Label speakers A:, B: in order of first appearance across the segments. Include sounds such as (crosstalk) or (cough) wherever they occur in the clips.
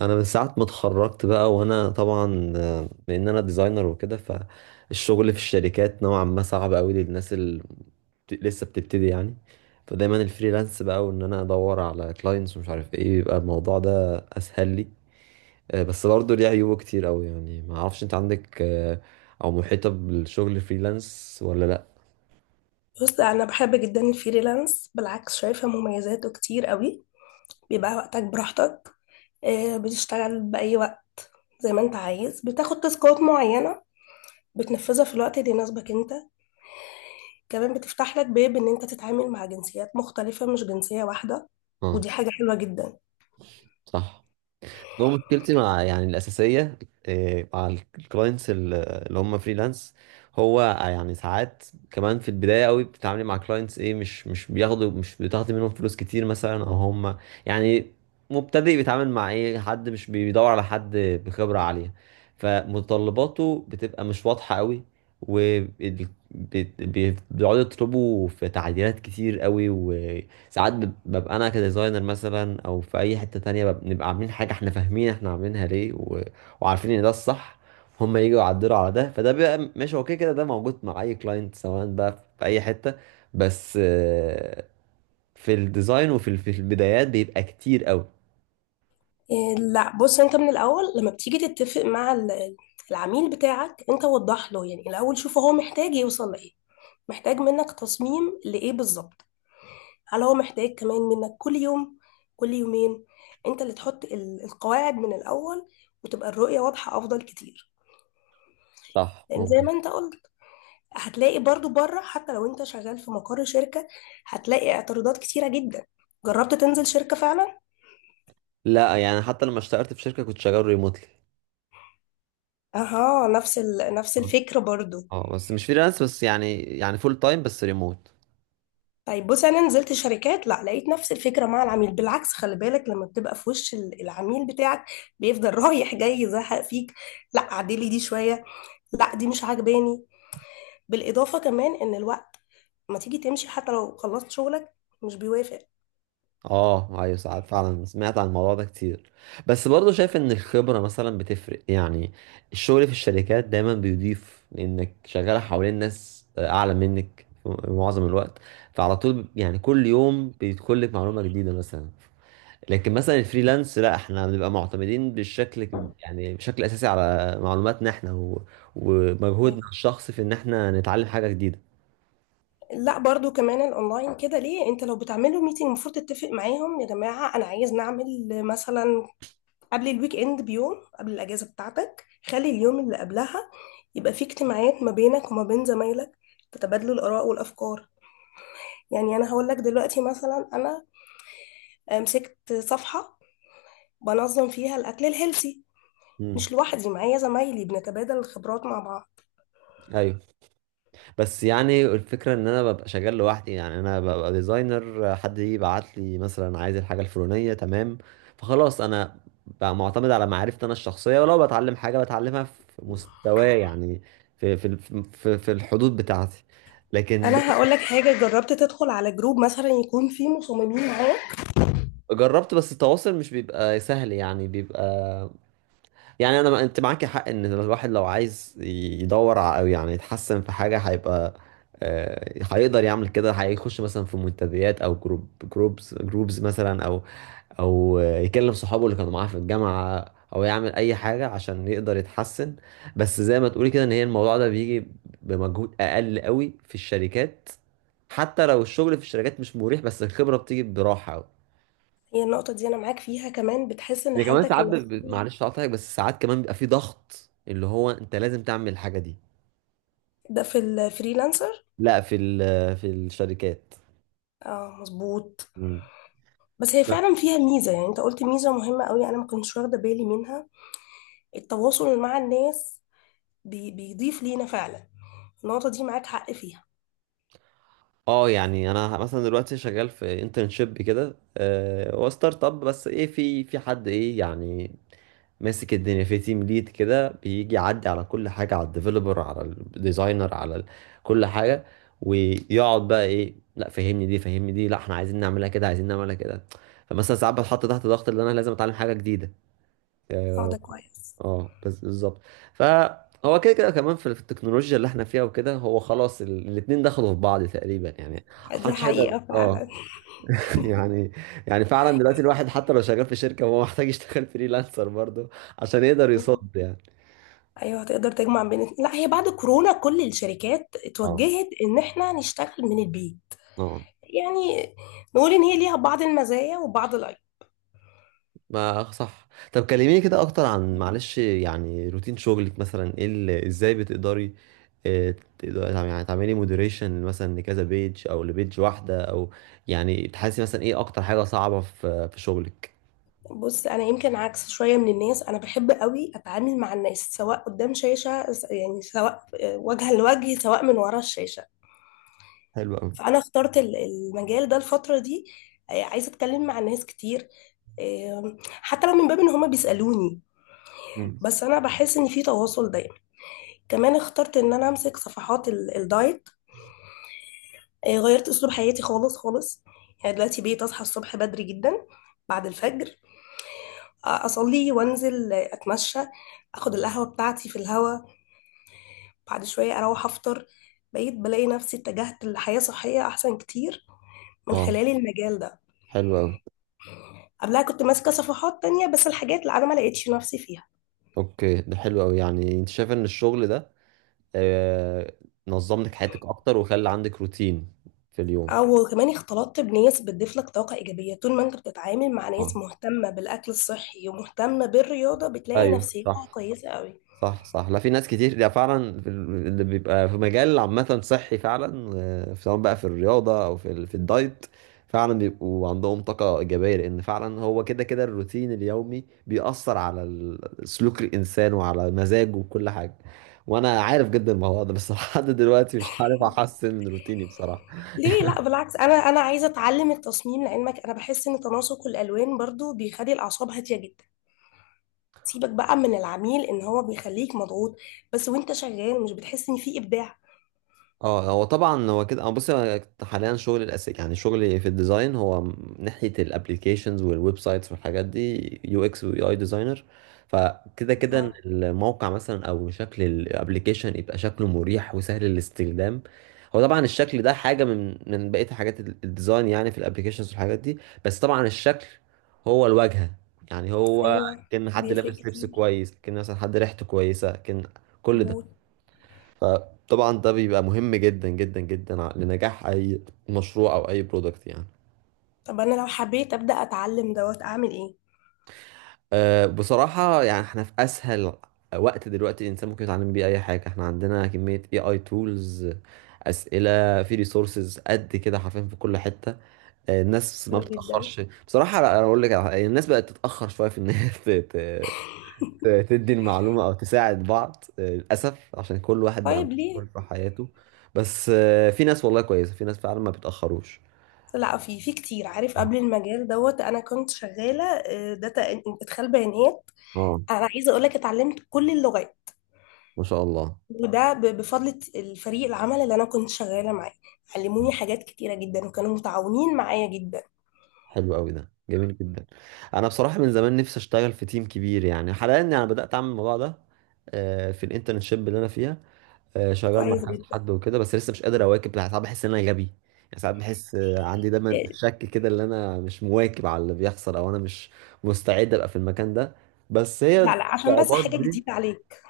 A: انا من ساعه ما اتخرجت بقى وانا طبعا لان انا ديزاينر وكده فالشغل في الشركات نوعا ما صعب قوي للناس اللي لسه بتبتدي يعني. فدايما الفريلانس بقى وان انا ادور على كلاينتس ومش عارف ايه، بيبقى الموضوع ده اسهل لي. بس برضه ليه عيوبه كتير قوي، يعني ما اعرفش انت عندك او محيطه بالشغل فريلانس ولا لا؟
B: بص، انا بحب جدا الفريلانس، بالعكس شايفه مميزاته كتير قوي. بيبقى وقتك براحتك. بتشتغل باي وقت زي ما انت عايز. بتاخد تاسكات معينه بتنفذها في الوقت اللي يناسبك انت. كمان بتفتح لك باب ان انت تتعامل مع جنسيات مختلفه، مش جنسيه واحده. ودي
A: اه،
B: حاجه حلوه جدا.
A: صح. هو مشكلتي مع يعني الأساسية مع الكلاينتس اللي هم فريلانس، هو يعني ساعات كمان في البداية قوي بتتعاملي مع كلاينتس ايه، مش بياخدوا مش بتاخدي منهم فلوس كتير مثلا، او هم يعني مبتدئ بيتعامل مع ايه، حد مش بيدور على حد بخبرة عالية. فمتطلباته بتبقى مش واضحة قوي وبيقعدوا يطلبوا في تعديلات كتير قوي. ساعات ببقى انا كديزاينر مثلا، او في اي حتة تانية بنبقى عاملين حاجة احنا فاهمين احنا عاملينها ليه، وعارفين ان ده الصح. هم يجوا يعدلوا على ده، فده بيبقى ماشي. هو كده كده ده موجود مع اي كلاينت سواء بقى في اي حتة، بس في الديزاين وفي في البدايات بيبقى كتير قوي.
B: لا، بص، انت من الاول لما بتيجي تتفق مع العميل بتاعك، انت وضح له. يعني الاول شوف هو محتاج يوصل لايه، محتاج منك تصميم لايه بالظبط. هل هو محتاج كمان منك كل يوم، كل يومين؟ انت اللي تحط القواعد من الاول، وتبقى الرؤية واضحة، افضل كتير.
A: صح،
B: لان زي
A: ممكن.
B: ما انت قلت، هتلاقي برضو بره حتى لو انت شغال في مقر شركة، هتلاقي اعتراضات كتيرة جدا. جربت تنزل شركة فعلا؟
A: لا، يعني حتى لما اشتغلت في شركة كنت شغال ريموتلي.
B: اها، نفس الفكرة برضو.
A: اه، بس مش فريلانس، بس يعني فول تايم بس ريموت.
B: طيب، بص، انا نزلت شركات، لا لقيت نفس الفكرة مع العميل، بالعكس، خلي بالك لما بتبقى في وش العميل بتاعك، بيفضل (laughs) رايح جاي يزهق فيك. لا عدلي دي شوية، لا دي مش عاجباني. بالاضافه كمان ان الوقت، ما تيجي تمشي حتى لو خلصت شغلك، مش بيوافق.
A: اه ايوه، ساعات فعلا سمعت عن الموضوع ده كتير، بس برضه شايف ان الخبرة مثلا بتفرق يعني. الشغل في الشركات دايما بيضيف لانك شغال حوالين ناس اعلى منك في معظم الوقت، فعلى طول يعني كل يوم بيدخل لك معلومة جديدة مثلا. لكن مثلا الفريلانس لا، احنا بنبقى معتمدين بالشكل، يعني بشكل اساسي على معلوماتنا احنا ومجهودنا الشخصي في ان احنا نتعلم حاجة جديدة.
B: لا برضو كمان الاونلاين كده، ليه؟ انت لو بتعملوا ميتنج المفروض تتفق معاهم، يا جماعه انا عايز نعمل مثلا قبل الويك اند بيوم، قبل الاجازه بتاعتك خلي اليوم اللي قبلها يبقى فيه اجتماعات ما بينك وما بين زمايلك، تتبادلوا الاراء والافكار. يعني انا هقول لك دلوقتي مثلا، انا مسكت صفحه بنظم فيها الاكل الهيلثي،
A: امم.
B: مش لوحدي، معايا زمايلي بنتبادل الخبرات مع بعض.
A: ايوه، بس يعني الفكرة ان انا ببقى شغال لوحدي، يعني انا ببقى ديزاينر، حد يبعت لي مثلا عايز الحاجة الفلانية، تمام، فخلاص انا بقى معتمد على معرفتي انا الشخصية، ولو بتعلم حاجة بتعلمها في مستواي يعني، في في الحدود بتاعتي. لكن
B: انا هقول لك حاجه، جربت تدخل على جروب مثلا يكون فيه مصممين معاه؟
A: جربت، بس التواصل مش بيبقى سهل يعني، بيبقى يعني. انا ما انت معاكي حق ان الواحد لو عايز او يعني يتحسن في حاجه، هيبقى هيقدر يعمل كده. هيخش مثلا في منتديات او جروب جروبز مثلا، او يكلم صحابه اللي كانوا معاه في الجامعه، او يعمل اي حاجه عشان يقدر يتحسن. بس زي ما تقولي كده ان هي الموضوع ده بيجي بمجهود اقل قوي في الشركات، حتى لو الشغل في الشركات مش مريح، بس الخبره بتيجي براحه قوي.
B: هي النقطه دي انا معاك فيها، كمان بتحس ان
A: ده كمان
B: حالتك
A: ساعات
B: النفسيه.
A: معلش هقطعك، بس ساعات كمان بيبقى في ضغط، اللي هو انت لازم تعمل الحاجه دي.
B: ده في الفريلانسر.
A: لا، في الشركات.
B: اه مظبوط.
A: مم.
B: بس هي فعلا فيها ميزه، يعني انت قلت ميزه مهمه قوي انا ما كنتش واخده بالي منها: التواصل مع الناس. بي بيضيف لينا فعلا. النقطه دي معاك حق فيها.
A: اه، يعني انا مثلا دلوقتي شغال في انترنشيب كده، هو ستارت اب، بس ايه، في حد ايه يعني ماسك الدنيا، في تيم ليد كده بيجي يعدي على كل حاجة، على الديفلوبر، على الديزاينر، على كل حاجة، ويقعد بقى ايه، لا فهمني دي، لا احنا عايزين نعملها كده، عايزين نعملها كده. فمثلا ساعات بتحط تحت ضغط ان انا لازم اتعلم حاجة جديدة.
B: اه
A: اه.
B: ده كويس.
A: بس بالظبط. فهو كده كده كمان في التكنولوجيا اللي احنا فيها وكده، هو خلاص الاتنين دخلوا في بعض تقريبا يعني،
B: دي
A: محدش صح هيقدر،
B: حقيقه فعلا.
A: اه (laughs) يعني. يعني فعلا دلوقتي الواحد حتى لو شغال في شركة هو محتاج يشتغل (laughs) فريلانسر برضه عشان يقدر يصد يعني.
B: ايوه، هتقدر تجمع بين، لا هي بعد كورونا كل الشركات
A: اه،
B: اتوجهت ان احنا نشتغل من البيت.
A: اه.
B: يعني نقول ان هي ليها بعض المزايا وبعض العيوب.
A: ما صح، طب كلميني كده اكتر عن، معلش يعني، روتين شغلك مثلا، ايه اللي ازاي بتقدري آه، تقدري يعني تعملي مودريشن مثلا لكذا بيج، او لبيج واحده، او يعني تحسي مثلا ايه اكتر حاجه صعبه في شغلك.
B: بص، انا يمكن عكس شويه من الناس، انا بحب قوي اتعامل مع الناس، سواء قدام شاشه يعني سواء وجها لوجه، سواء من ورا الشاشه.
A: حلو قوي.
B: فانا اخترت المجال ده الفتره دي. عايزه اتكلم مع الناس كتير. حتى لو من باب ان هما بيسالوني،
A: مم.
B: بس انا بحس ان في تواصل دايما. كمان اخترت ان انا امسك صفحات الدايت. غيرت اسلوب حياتي خالص خالص. يعني دلوقتي بقيت اصحى الصبح بدري جدا، بعد الفجر اصلي وانزل اتمشى، اخد القهوه بتاعتي في الهوا، بعد شويه اروح افطر. بقيت بلاقي نفسي اتجهت لحياه صحيه احسن كتير من
A: اه،
B: خلال المجال ده.
A: حلو قوي.
B: قبلها كنت ماسكه صفحات تانية بس الحاجات اللي انا ما لقيتش نفسي فيها.
A: اوكي، ده حلو قوي يعني. انت شايف ان الشغل ده آه، نظم لك حياتك اكتر وخلى عندك روتين في اليوم.
B: او كمان اختلطت بناس بتضيف لك طاقه ايجابيه، طول ما انت بتتعامل مع ناس
A: اه،
B: مهتمه بالاكل الصحي ومهتمه بالرياضه بتلاقي
A: ايوه
B: نفسيتها
A: صح.
B: كويسه قوي.
A: صح صح. لا، في ناس كتير ده فعلا، في اللي بيبقى في مجال عامة صحي، فعلا سواء بقى في الرياضة أو في في الدايت، فعلا بيبقوا عندهم طاقة إيجابية، لأن فعلا هو كده كده الروتين اليومي بيأثر على سلوك الإنسان وعلى مزاجه وكل حاجة. وأنا عارف جدا الموضوع ده، بس (laughs) لحد دلوقتي مش عارف أحسن من روتيني بصراحة.
B: ليه لا؟ بالعكس، انا عايزه اتعلم التصميم لعلمك، انا بحس ان تناسق الالوان برضو بيخلي الاعصاب هاديه جدا. سيبك بقى من العميل ان هو بيخليك مضغوط، بس وانت شغال مش بتحس ان في ابداع؟
A: اه، هو طبعا هو كده. أنا بص، أنا حاليا شغل الاساسي، يعني شغلي في الديزاين هو ناحيه الابليكيشنز والويب سايتس والحاجات دي، يو اكس ويو اي ديزاينر. فكده كده إن
B: آه،
A: الموقع مثلا او شكل الابليكيشن يبقى شكله مريح وسهل الاستخدام. هو طبعا الشكل ده حاجه من بقيه حاجات الديزاين يعني في الابليكيشنز والحاجات دي، بس طبعا الشكل هو الواجهه يعني. هو
B: ايوه
A: كان حد
B: بيفرق
A: لابس لبس
B: كتير.
A: كويس، كان مثلا حد ريحته كويسه، كان كل ده،
B: مظبوط.
A: فطبعا ده بيبقى مهم جدا جدا جدا لنجاح اي مشروع او اي برودكت يعني.
B: طب انا لو حبيت ابدا اتعلم دوت، اعمل ايه؟
A: أه، بصراحة يعني احنا في اسهل وقت دلوقتي الانسان ممكن يتعلم بيه اي حاجة. احنا عندنا كمية، اي تولز، اسئلة، في ريسورسز قد كده حرفيا في كل حتة. أه، الناس ما
B: حلو جدا.
A: بتتأخرش بصراحة. لا، انا اقول لك على حاجة، الناس بقت تتأخر شوية في ان هي (laughs) ت- تدي المعلومة او تساعد بعض، أه للاسف عشان كل واحد بقى
B: طيب ليه؟
A: مسؤول في حياته. بس أه في ناس والله كويسة، في ناس فعلا ما بيتأخروش.
B: لا، في كتير عارف. قبل المجال دوت انا كنت شغاله داتا، ادخال بيانات.
A: اه،
B: انا عايزه اقول لك، اتعلمت كل اللغات.
A: ما شاء الله.
B: وده بفضل الفريق العمل اللي انا كنت شغاله معاه، علموني حاجات كتيره جدا وكانوا متعاونين معايا جدا.
A: حلو قوي، ده جميل جدا. انا بصراحه من زمان نفسي اشتغل في تيم كبير يعني. حاليا انا بدات اعمل الموضوع ده في الانترنشيب اللي انا فيها، شغال مع
B: كويس
A: كذا
B: جدا.
A: حد وكده، بس لسه مش قادر اواكب. ساعات بحس ان انا غبي يعني. ساعات بحس عندي دايما
B: آه،
A: شك كده ان انا مش مواكب على اللي بيحصل، او انا مش مستعد ابقى في المكان ده، بس هي
B: لا لا، عشان بس
A: الصعوبات
B: حاجة
A: دي.
B: جديدة عليك.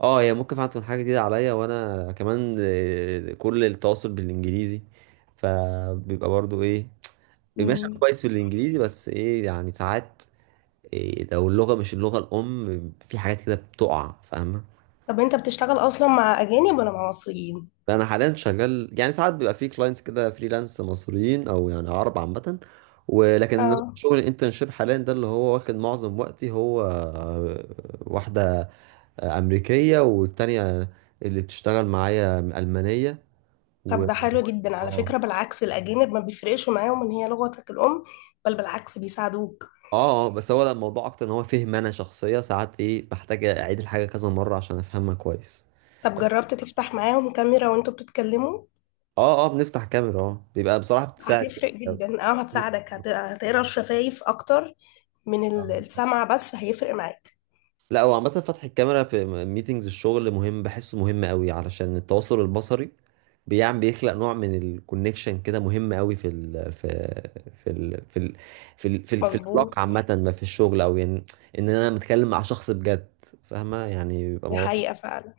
A: اه هي ممكن فعلا تكون حاجه جديده عليا، وانا كمان كل التواصل بالانجليزي، فبيبقى برضو ايه، ماشي. أنا
B: مم.
A: كويس في الانجليزي، بس ايه يعني، ساعات إيه لو اللغه مش اللغه الام، في حاجات كده بتقع، فاهمه.
B: طب انت بتشتغل اصلا مع اجانب ولا مع مصريين؟
A: فانا حاليا شغال، يعني ساعات بيبقى في كلاينتس كده فريلانس مصريين او يعني عرب عامه، ولكن
B: اه.
A: شغل الانترنشيب حاليا ده اللي هو واخد معظم وقتي، هو واحده امريكيه، والتانيه اللي بتشتغل معايا المانيه. و
B: طب
A: اه،
B: ده حلو جدا على فكرة،
A: اه.
B: بالعكس الاجانب ما بيفرقش معاهم ان هي لغتك الام، بل بالعكس بيساعدوك.
A: بس هو لا، الموضوع اكتر ان هو فهم انا، شخصيه ساعات ايه بحتاج اعيد الحاجه كذا مره عشان افهمها كويس.
B: طب جربت تفتح معاهم كاميرا وانتوا بتتكلموا؟
A: اه اه، بنفتح كاميرا، اه بيبقى بصراحة بتساعد
B: هتفرق
A: جامد
B: جدا، اه
A: أوي.
B: هتساعدك، هتقرا الشفايف اكتر من السمع، بس هيفرق معاك.
A: لا هو عامة فتح الكاميرا في ميتينجز الشغل مهم، بحسه مهم قوي علشان التواصل البصري بيعمل، بيخلق نوع من الكونكشن كده مهم قوي في ال في ال في العلاقة
B: مظبوط.
A: عامة، ما في الشغل او يعني ان انا متكلم مع شخص بجد، فاهمة يعني، بيبقى
B: دي
A: موضوع
B: حقيقة فعلا.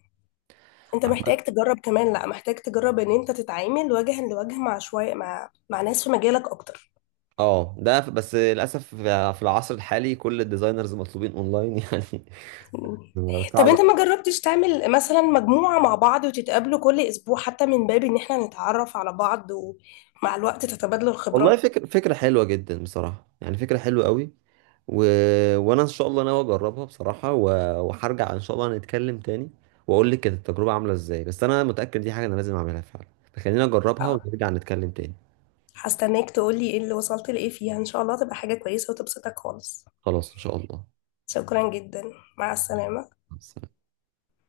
B: انت
A: عامة.
B: محتاج تجرب، كمان لا محتاج تجرب ان انت تتعامل وجها لوجه مع شوية، مع ناس في مجالك اكتر.
A: اه، ده بس للأسف في العصر الحالي كل الديزاينرز مطلوبين اونلاين يعني، (laughs)
B: طب
A: صعب.
B: انت ما جربتش تعمل مثلا مجموعة مع بعض وتتقابلوا كل اسبوع حتى من باب ان احنا نتعرف على بعض، ومع الوقت تتبادلوا
A: والله
B: الخبرات.
A: فكرة، حلوة جدا بصراحة، يعني فكرة حلوة قوي، و... وانا ان شاء الله ناوي اجربها بصراحة، وهرجع ان شاء الله نتكلم تاني واقول لك كانت التجربة عاملة ازاي، بس انا متأكد دي حاجة انا لازم اعملها فعلا، فخلينا نجربها
B: اه،
A: ونرجع نتكلم تاني.
B: هستناك تقولي ايه اللي وصلت لايه فيها، ان شاء الله تبقى حاجة كويسة وتبسطك خالص.
A: خلاص ان شاء الله.
B: شكرا جدا. مع السلامة.
A: مع السلامة.